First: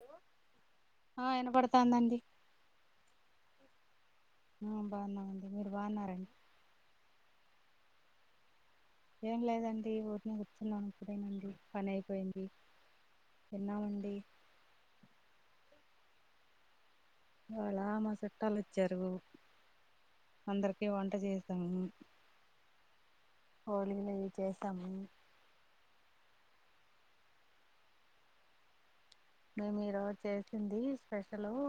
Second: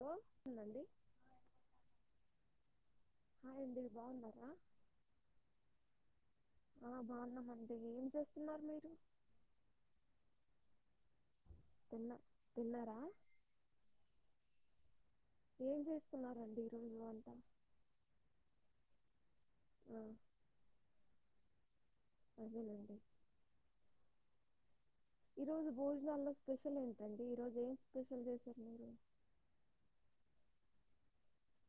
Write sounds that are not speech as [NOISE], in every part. Hello అండి ఆ వినపడుతాందండి [UNINTELLIGIBLE] బాగున్నామండి మీరు బాగున్నారండి బావున్నామండి ఏం చేస్తున్నారు మీరు ఏం లేదండి ఊరికనే కూర్చున్నాం ఇప్పుడే అండి. పని తిన్నా అయిపోయింది తిన్నారా తిన్నామండి. ఏం చేస్తుకున్నారండి ఈ రోజు ఇవాలా మా చుట్టాలు వచ్చిరు ఆ, అందరికి వంట చేస్తాము. అదేలేండి. ఓలిగలు ఇవి చేస్తం ఈ రోజు భోజనాల్లో స్పెషల్ ఏంటండి? ఈరోజు ఏం స్పెషల్ చేశారు మీరు. మేము ఈ రోజు చేసింది స్పెషల్ ఉ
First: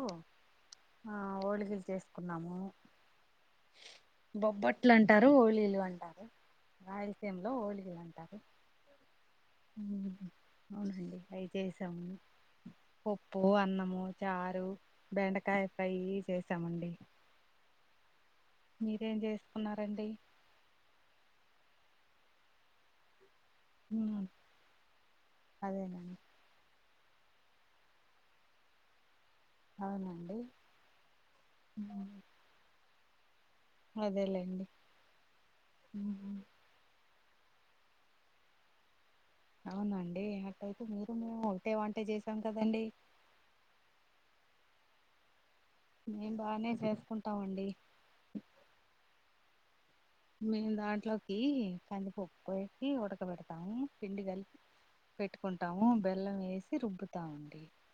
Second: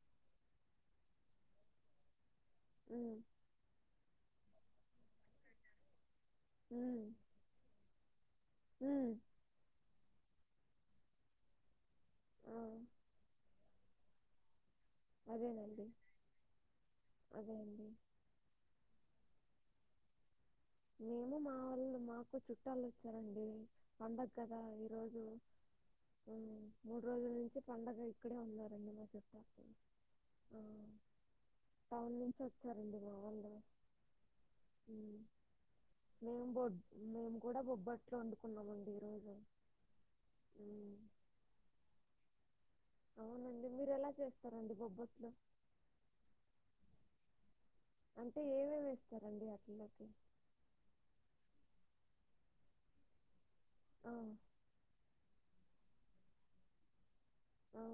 ఆ ఓలిగలు చేసుకున్నాము. ఉ బొబ్బట్లు అంటారు. ఒలీలు అంటారు. ఉమ్, రాయలసీమలో ఓలిగలు అంటారు ఉమ్, హుమ్ అవునండి అయితేసాము ఆ, పప్పు, అన్నము, చారు బెండకాయ అదేనండి ఫ్రై చేసామండి. అదే అండి మీరే ఎమ్ చేసుకున్నారండి మేము మా వొళ్ళు మాకు చుట్టాలు వచ్చారండి. హ్మ్ పండగ కదా ఈరోజు అదేనండి ఉహు మూడు రోజుల నుంచి పండగ ఇక్కడే ఉన్నారండి. మా చుట్ అవునండి ము అవండు అదేలేండి ఉమ్, నేమ్ బుడ్ మేము కూడా బొబ్బట్లు వండుకున్నామండి ఈ రోజు అవునండి. అట్ట అయితే మీరు మేము ఒకటే వంట చేసాం. కదండి అవునండి మీరు ఎలా చేస్తారు. అండి బొబ్బట్లో మేం బాగనే చేసుకుంటాం అండి. అంటే ఏమేమి వేస్తారండి అట్లకు మేము దాంట్లోకి కందిపప్పు వేసి ఉడకబెడ అవు ఆ! పిండి కలిపి పెట్టుకుంటాము. బెల్లం వేసి రుబ్బు తం అండి ఆ!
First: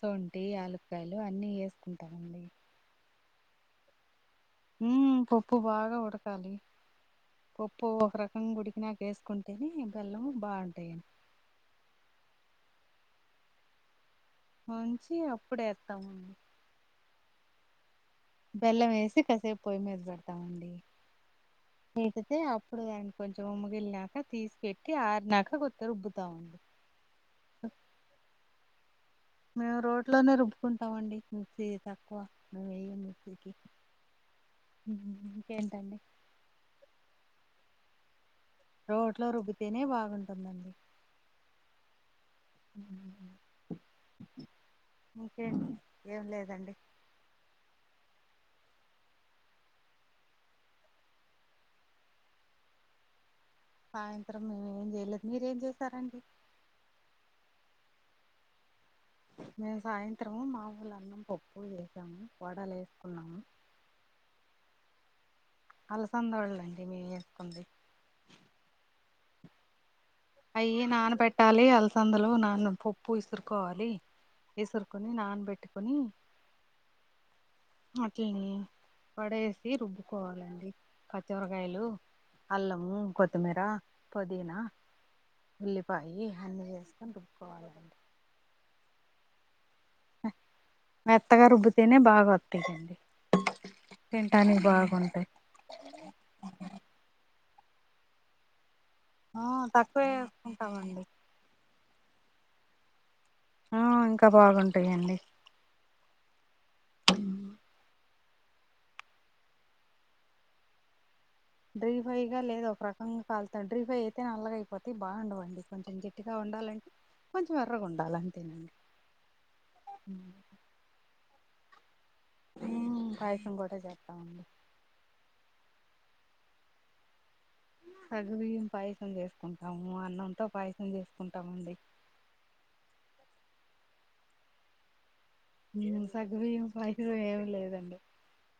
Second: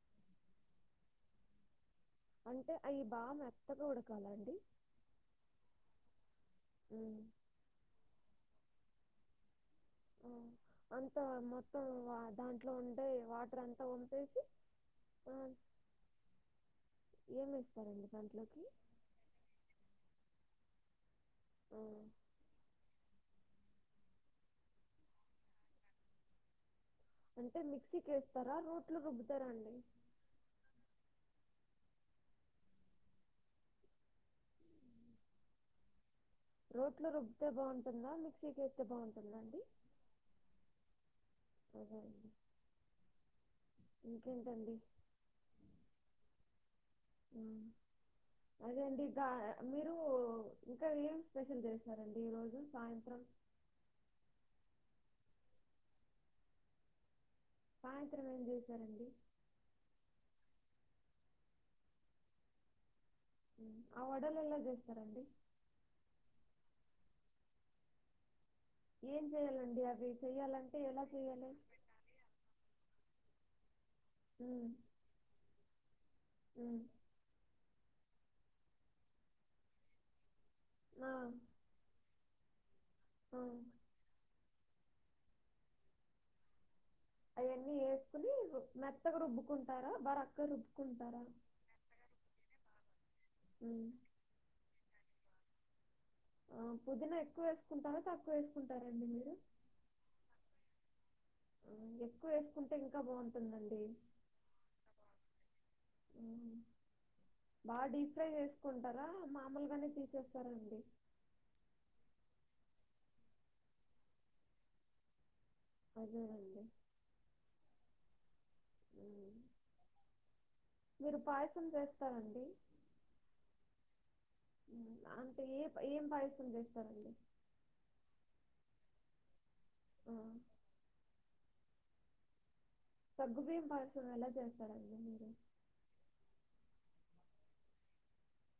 సొంటీ యాలు కాయలు అన్ని ఏసుకుంటాము. అంటే అయి బాగ మెత్తగ ఉడక ఉమ్ పప్పు బాగా ఉడకాలి హ్మ్. పప్పు ఒక రకంగా వుడికినక వేసుకుంటేనే బెల్లం ఆ బాగుంటాయండి అంత మొత్తం దాంట్ల ఇట్ లో ఉంటే వాటర్ అంతా మంచి అప్పుడేత్తమండి ఏమి ఇస్తారండి బెల్లం వేసి కాసేపు పొయ్యి మీద పెడతామండి ఆ! ఏంటితే అప్పుడుదానికి కొంచం ఉమ్ వెళ్ళాక తీసి పెట్టి ఆరునాక కొత్త రుబ్బుతా ఉండు అంటే మిక్సీకి వేస్తారా రుటు మేము రోడ్ లోనే రుబ్బకుంటాం అండి తకువ ను వెయ ముకి ఇకేంటండి రోట్లు రొబ్బితే బాగుంటుందా రోడ్లో రుబ్బితేనే బాగుంటుందండి ఆహ ఇంకేంటండి? ఇంకేంటి ఏం లేదండి హ్మ్. అదే అండి ఇకా మీరు ఇంకా ఏం స్పెషల్ చేస్తారండి ఈ రోజు సాయంత్రం సాయంత్రం మేము ఏం చేయలేదు మీరేం చేసారండి సాయంత్రం ఏం చేసారండి మేము సాయంత్రము మా ఊళ అన్నం పప్పు చేసాము వడలు వేసుకున్నాము ఆ వడలెల చేస్తారండి అలసంద వాలండి మేము చేసుకుంది ఏం చెయ్యాలండి అవి చేయాలంటే అయ్యి ఎలా నాన్న చేయాలి? పెట్టాలి అలసందలు నాన్న పప్పు ఇసురు కోవాలి హ్మ్. ఇసురుకొని నాన్నబెట్టుకొని హ్మ్. అట్లని పడేసి రుబ్బుకోవాలండి ఆ! కచ్చవరకాయలు అల్లం ఉమ్ ఆ! కొతిమీరా పుదీనా హుల్లి పయి అన్ని ఏ దుఃఖాలడి [UNINTELLIGIBLE] మెత్తగ రుబ్ కుంట మె మెత్తగా రుబ్బితేనే బాగా వత్తాదండి హ్మ్. తింటనికి బాగుంటాయి పుదనా ఎక్కువ వేసుకుంటార తక్కువ వేసుకుంట ఆ తక్కువేసుకుంటామండి ఎక్కువ వేసుకుంటే ఇంకా బాగుంటంది ఆ ఇంకా బాగుంటాందిండి బాగా డీప్ ఫ్రై చేసుకుంటారా మామలుగానే తీసేస్తారంండి డ్రీఫై గా లేదు ఒక రకంగా కలుతాం డ్రీఫై అయితే నల్లగ అయిపోత బాగుండవండి కొంచెం గట్టిగా అదేనండి. ఉండాలంటే కొంచెం ఎర్రగా ఉండాలి బాల అ తనాడి హ్మ్. మీరు పాయసం చేస్తారండి? ఏ కావసం కూడా చేస్తామండి హ్మ్. అంటే ఏ ఏం పయసుంది వేస్తార్ ఆళ్లు సగ్గుబియ్యం పాయసం చేసుకుంటాము ఆ! అన్నంతో పాయసం చేసుకుంటామండి సగ్గు బియ్యం పాయసం ఎలా చేస్తారండి మీరు సగగుబియ్యం పై ఏమిీ లేదండి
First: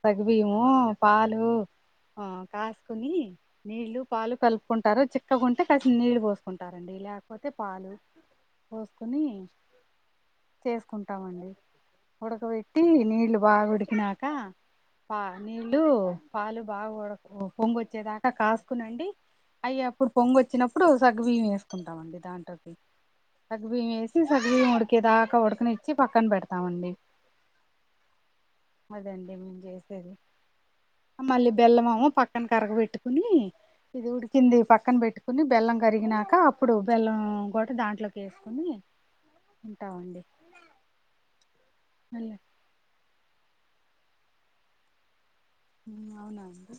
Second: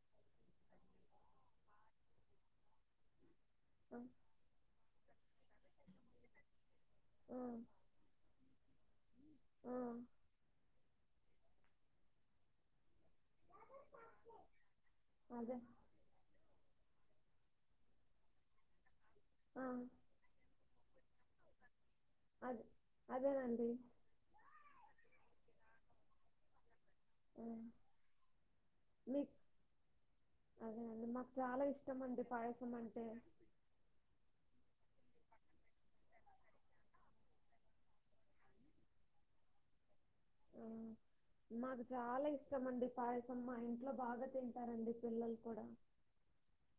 సగుబియ్యము పాలు ఆ కాసుకుని ఆ! నీళ్లు పాలు కలుపుకుంటారు త ఉంటే కాసి నీళ్ల పోసుకుంటే ంటారండి ఆ! లేకపోతే పాలు పోసుకుని ఆ! చేసుకుంటామండి ఉడక వెట్టి నీళ్ళు బాగుడికినాక పా అదే. నీళ్ళు పాలు బాగఉడ పొంగు వచ్చేదాకా కాసుకునండి ఆ! అయ్య అప్పుడు పొంగొచినప్పుడు సగవివే ఉంటామండి అదే. దాంట్లోకి అదేనండి. సగ్గుబియ్యం ఏసి సగ్గుబియ్యం ఉడికేదా కొడుకుని ఇ పక్కన పెట్ట ఇస్తామండి ఆ! అదండి మీకు మం చేసేది అదేనండి. మాకు మళ్ళీ చాలా బెల్లమామ ఇష్టమండి పక్కన పాయసం అంటే. కరగబెట్టుకుని ఇది ఉడికింది పక్కన పెట్టుకు కొని బెల్లం కరిగినాక అప్పుడు బెల్లం కూడా దాంట్లోకి వేసుకుని ఉంటామండి ఆ! మాకు చాలా ఇష్టం అండి పా కూడా. అవునా అండి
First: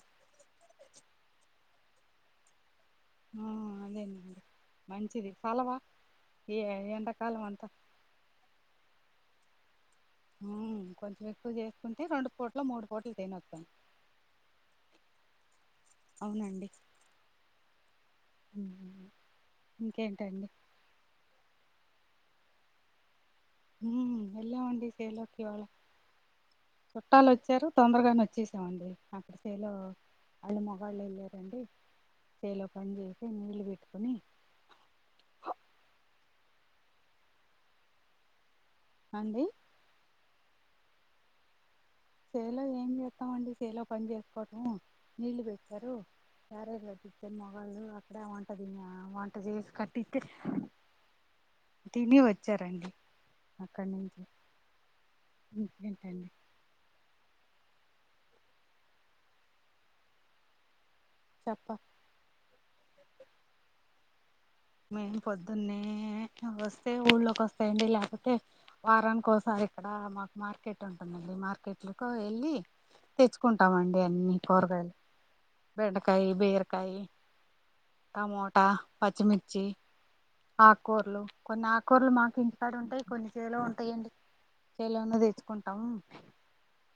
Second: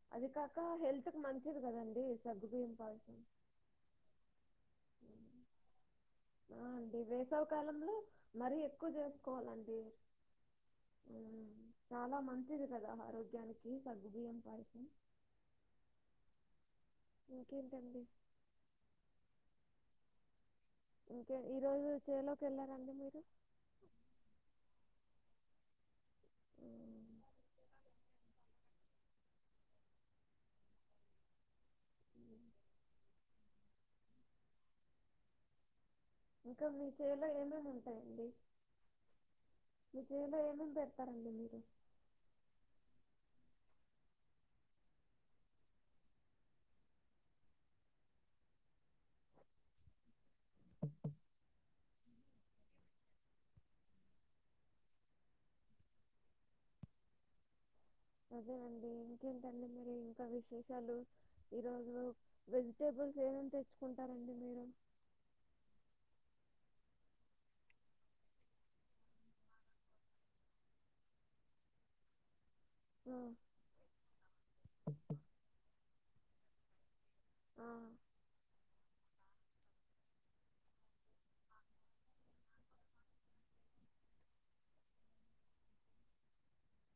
ఇంతకు మంచిది కదండి సగ్గు బయ్యంపాలి ఆ అదేనండి మంచిది ఫలవా ఆ అండి వేసవ కాలంలో మరి ఎక్కువ చేసుకోవాలండి ఉమ్ కొంచెం ఎక్కువ చేసుకుంటే రెండు పూట్ల మంచిది మూడు కదా పూట్లు తినేస్తాం ఆరోగ్యానికి సగ్గుబియ్యం పాయసం. అవునండి ఇంకేంటండి ఏంటండి క ఈ రోజు చేల్లోకి వెళ్ళారండి మీరు హు వెళ్ళామండి చేైలోకి ఇవాళ హ్మ్. చుట్టాలు వచ్చారు చుట్టాలోచేశారు తొందరగానే వచ్చేసామండి అక్కడ చేైలో వాళ్ళు మగళ్ళు వెళ్ళారండి చేైలో పని చేసి నీళ్లు పెట్టుకని ఇంకా మీ చేలో ఏమెమ్ ఉంటాయండి అండి మీ చేల్లో ఎమేమ్ పెరుతారండి మీరు సేలో ఏం చేస్తామండి సేలో పని చేసుకోవటం నీళ్లు పెట్టారు క్యారేజ్ కట్టిస్తే మొగళ్ళు అక్కడే వంటది వంటచేసి కట్టిస్తే తిని వచ్చారండి అక్కడి నుంచి ఇంకేంటండి అదేనండి ఇంకేంటండి మీరి ఇంకా విశేషాలు ఈ చెప్ప రోజు వెజిటబుల్స్ ఏమేమ్ తెచ్చుకుంటారంండి మేము పొద్దున్నే వస్ టే ఊళ్ళోకి వస్తాయండి లేకపోతే వారానినికిసారి ఇక్కడ మాకు మార్కెట్ ఉంటుందండి మార్కెట్ లోకి వెళ్ళి ఆ! తెచ్చుకుంటామండి అన్ని కూరగాయలు బెండ కాయి బేరకాయి ఆ! టమోటా పచ్చి మిర్ జీ ఆకూరలు కొన్ని ఆకుకూరలు మాకు ఇంటికాడ ఉంటాయి కొన్ని చేలో ఉంటాయండి చేలోనే తెచ్చుకుంటాము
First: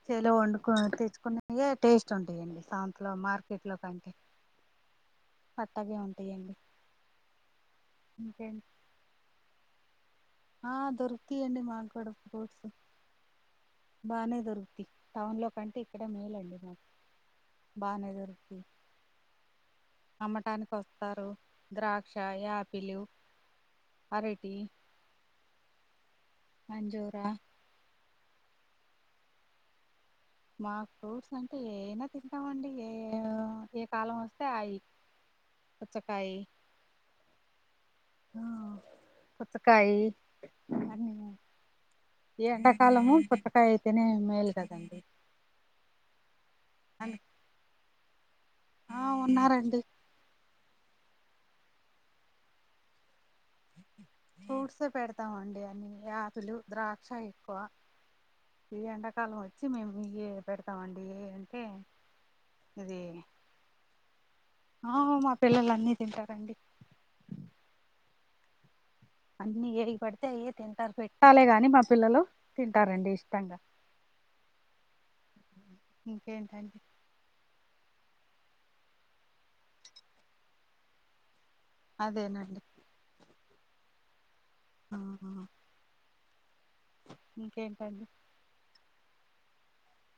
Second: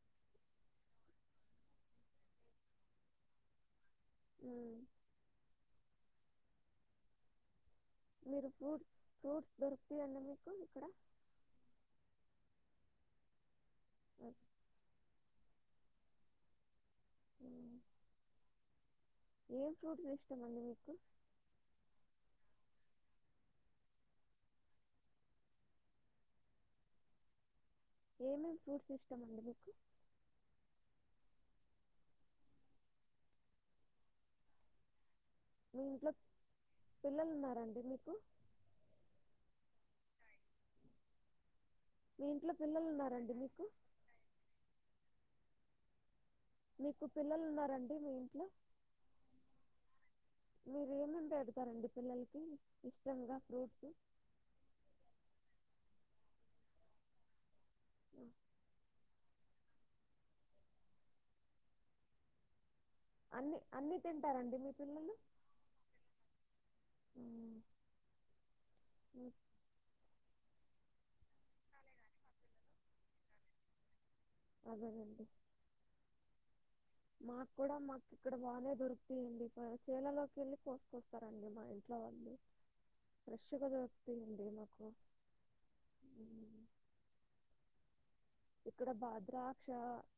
చేలో వండుకు తెచ్చుకునేే టేస్ట్ ఉంటాయండి సాంతలో మార్కెట్ లో కంటే అ అట్టాగె ఉంటాయండి మీరు ఇంకేంటి ఫ్రూట్ ఫ్రూట్స్ దొరుకుతయన్న మీ ఆ దొరుకితయండి మాకు కూడా ఫ్రూట్స్ బానే దొరుకుతి టౌన్ లో కంటే ఇక్కడ మేలండి మాకు హ్మ్. బానె దురుకూతయ్ ఏం ఫ్రూట్స్ ఇష్టం అండి అమ్మటానికి మీకు వస్తారు ద్రాక్ష యాపిలు ఆరేటి అంజూరా ఏమేమి ఫ్రూట్స్ ఇష్టమండి మీకు మాకు ఫ్రూట్స్ అంటే ఏమైనా తింటామండి ఏ ఏ కాలం వస్తే అవి మీ ఇంట్లో పిల్లలు ఉన్నారండి మీ హా పుచ్చకాయి మీ ఇంట్లో పిల్లలు ఎండాకాలము ఉన్నారండి మీకు పుచ్చకాయ అయితేనే మేల్ కదండి మీకు అందు పిల్లలు ఉన్నారం వీ మింట్లో ఆ ఉన్నారండి మీరు ఏ మేమ్ పెడుతారంండి పిల్లలకి ఇష్టంగా ఫ్రూట్స్ ఫూట్స్ పెడతామండి అన్ని ఆప్పిలు ద్రాక్ష పో ఈ ఏండా తాలం వచ్చి మేము ఈయె పెడతా మండి ఏ అంటే ఇది అన్ని అన్ని తింటారండి మీ పిల్లలు ఆహా మా పిల్లలు అన్నీ తింటారండి మ్మ్. మ్మ్. అన్ని ఏయి పడితే అయ్యే తింటారు పెట్టాలెగాని మా పిల్లలు తింటారండి ఇష్టంగా అదేనండి ఇంకేంటండి మాక్ కూడా ఇక్కడ బానే దొరికితియండి చేలల్లోకు వెళ్ళి కోసుకొస్తారండి మ ఇంట్లో వాళ్ళు అదేనండి ఫ్రెష్ గ దొరుకుతయ్ తినకు ఇంకేటండి ఇక్కడ బా ద్రాక్ష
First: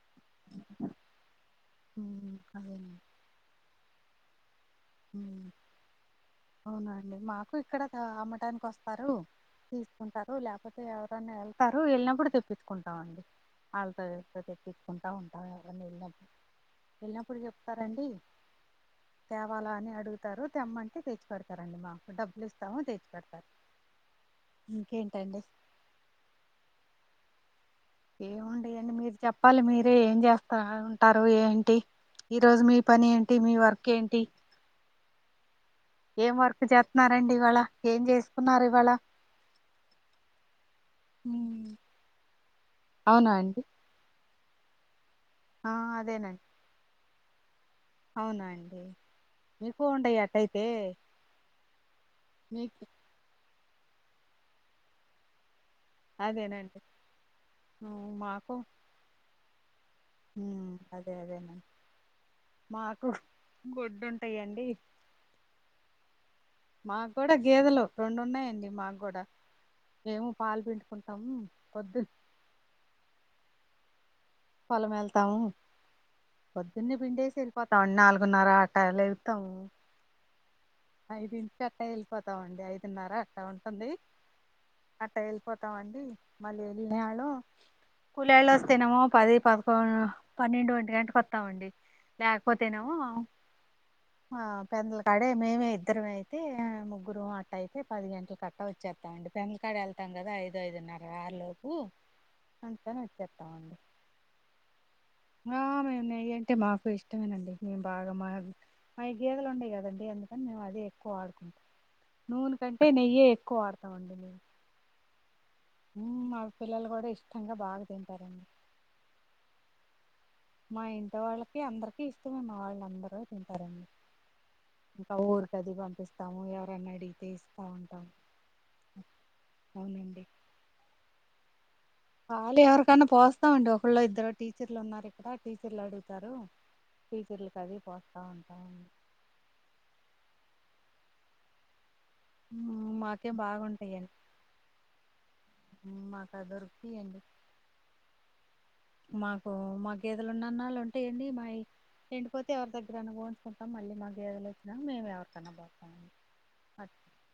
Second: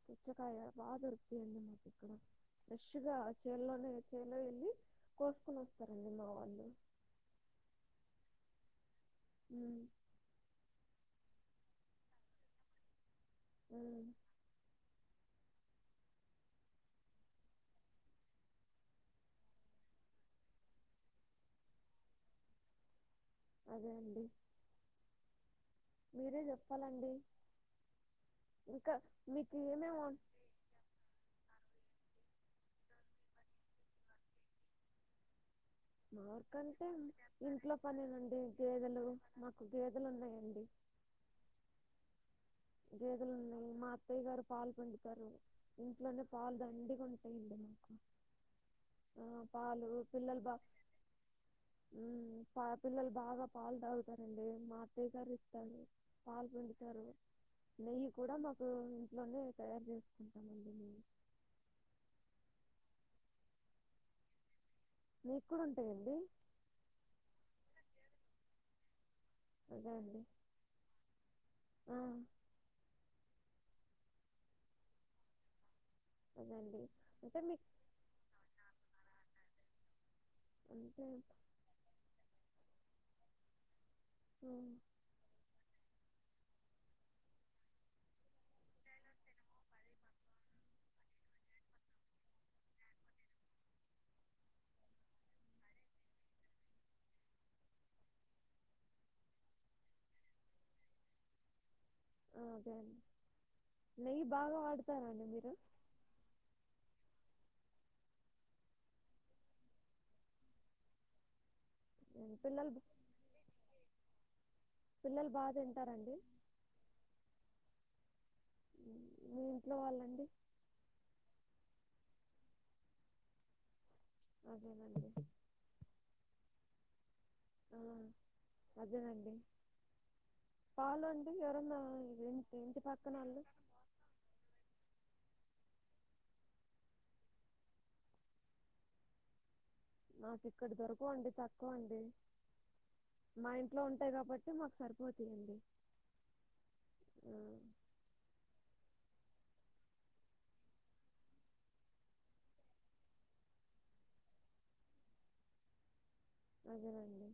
పుచ్చకాయ బాగ దొరుకతీయండి మాకు ఇక్కడ ఉమ్ అదేనండి ఫ్రెష్గా చెల్లోనే చేలో ఎల్లీ హుమ్ అవునండి మాకు ఇక్కడ అమ్మటానికి వస్తా పరు ఉమ్, తీసుకుంటారు ల్యాపోతే ఎవరనా వె సరు వెళ్ళినప్పుడు తెప్పించుకుంటాం అండి ఆళ్తో ఉమ్, చెపై తిట్టించుకుంటం ఆ మొన్న ఎల్లాం వెళ్ళినప్పుడు చెప్తారండి వాలాని అడుగుతారు తెమ్మంటే తెచ్చి పెడతారండి మాకు డబ్బులు ఇస్తాము తెచ్చ అదే అండి ఇంకేంటండి మీరే చెప్పా ఏముంటయి అండి మీరు మీకు చెప్పాలి మీరే ఏమేమి ఏం వం- చేస్త ఉంటారు ఏంటి ఈ రోజు మీ పని ఏంటి మీ వర్క్ ఏంటి ఏం వర్క్ మాక్అంటే చేస్తున్నారండి ఇవాళ ఇంట్లో ఏం పనేనండి చేసుకున్నారు ఇవాళ గేదెలు మాకు గేదెలు ఉన్నాయండి ఉమ్, అవునా అండి గేదెలున్నాయ్ మ అత్తయ్య గారు కాల్ పండి ఉంటరు ఆ ఇంట్లోనే అదేనండి పాలు దండి కొ ఏంది మా అవునా అండి ఆ మీకు పాలు ఉండయి పిల్లలు బా అట్టయితే మీకు పిల్లలు బాగా పాలు తాగుతారండి మా అత్తయ్య గారు పాలు అదేనండి పిండుతారు నెయ్యి ఉమ్, కూడా మాకు ఇంట్లో ఏ స అర్జం ఉ అదే అదేనా మాకు గొడ్డు ఉంటాయండి మీకు కూడా ఉంటాయండి మాకు కూడా గేదెలో రెండు ఉన్నాయండి మాకు కూడా అదే అండి ఏమో పాలు పిండుకుంటాము ఆ, పద్దు పొలము వెళ్తాము అదే అండి పొద్దున్నే పిండేసి అంటే మీకు వెళ్ళిపోతామండి నాలుగున్నర ఆట త్తను అంటే ఐదు నుంచి అట్టా వెళ్ళిపోతామండి ఐదు విన్నారా అట్టా ఉంటుంది ఆ, అట్ట వెళ్ళిపోతామండి మళ్ళీ వెళ్ళిన వాళ్ళు కులోళ్ళు వస్తేనేమో పది పదకొ పన్నెండు ఒంటి గంటక వస్తామండి లేకపోతేనేమో ఆ పెద్దల కాడే ఇద్దరం అయితే ముగ్గురు అట్ట అయితే పది గంటల కట్టా వచ్చేస్తాండి పెన్కాడ వెళ్తాం కదా ఐదు ఐదున్నర లోపు ఆ, అదే అండి అయితేనే వచ్చేస్తామండి నెయ్యి బాగా వాడతారండి మీరు ఆ మేము నెయ్యి అంటే మాకు ఇష్టమేనండి మే బాగా మా గేదలు ఉండయి కదండి ఎందుకని మే అది ఎక్కువ ఆడుకుంట ఉమ్, నూనె పిల్లలు కంటే నెయ్యే ఎక్కువ ఆడతామండి మీరు పిల్లలు బా మా పిల్లలు కూడా ఇష్టంగా బాగా తింటారండి ఉమ్, మీ ఇంట్లో వాళ్ళండి మా ఇంట్లో వాళ్ళకి అందరికి ఇష్టమే మా వాళ్ళు అందరూ తింటారండి అదేనండి ఇంకా ఊరికి అది పంపిస్తాము ఎవరు పమడి తీస్తా ఆ, ఉంటాం అదేనండి అవునండి అవునా పాలు ఎవరికన్నా పోస్తామండి ఒకళ్ళు ఇద్దరు టీచర్లు ఉన్నారు ఇక్కడ టీచర్లు అడుగు తారు టీచర్లకు అది పోస్తా ఉంటా అండి మాకు ఇక్కడ దొరకవండి తక్కువ అండి మాకే మా ఇంట్లో ఉంటాయి బాగుంటాయండి కాబట్టి మాకు సరిపోతాయండి మాకా దొరుకుతాయండి ఆ, మాకు మా గేదలు ఉన్నన్నళ్ళు ఉంటాయండి చేనుపోతే ఎవరి దగ్గరనా పోయించుకుంటాం మళ్ళీ మా గేదలు వచ్చినాక మేము ఎవరికన్నా పోస్తామండి అట్- అదేనండి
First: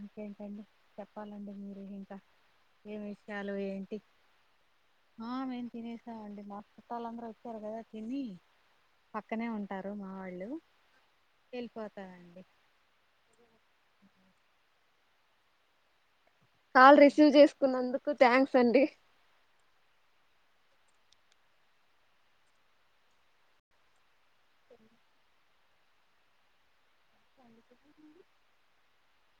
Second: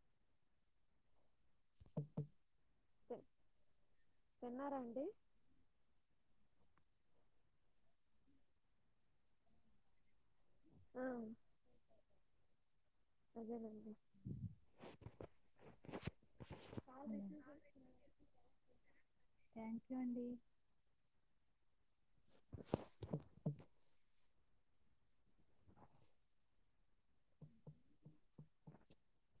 ఇంకేంటండి చెప్పాలండి మీరు ఇంకా ఏమి తి- విషయాలు ఏంటి తిన్నారా అండి ఆ మేము తినేసామండి మాత్త కొత్తవాళ్ళందరూ వచ్చారు కదా తిని పక్కనే ఉంటారు మా వాళ్ళు ఆ, ఎళ్ళిపోతానండి అదేనండి కాల్ రిసీవ్ చేసుకున్నందుకు థ్యాంక్స్ అండి థ్యాంక్ యూ అండి [INAUDIBLE] ఎందుకండి [INAUDIBLE]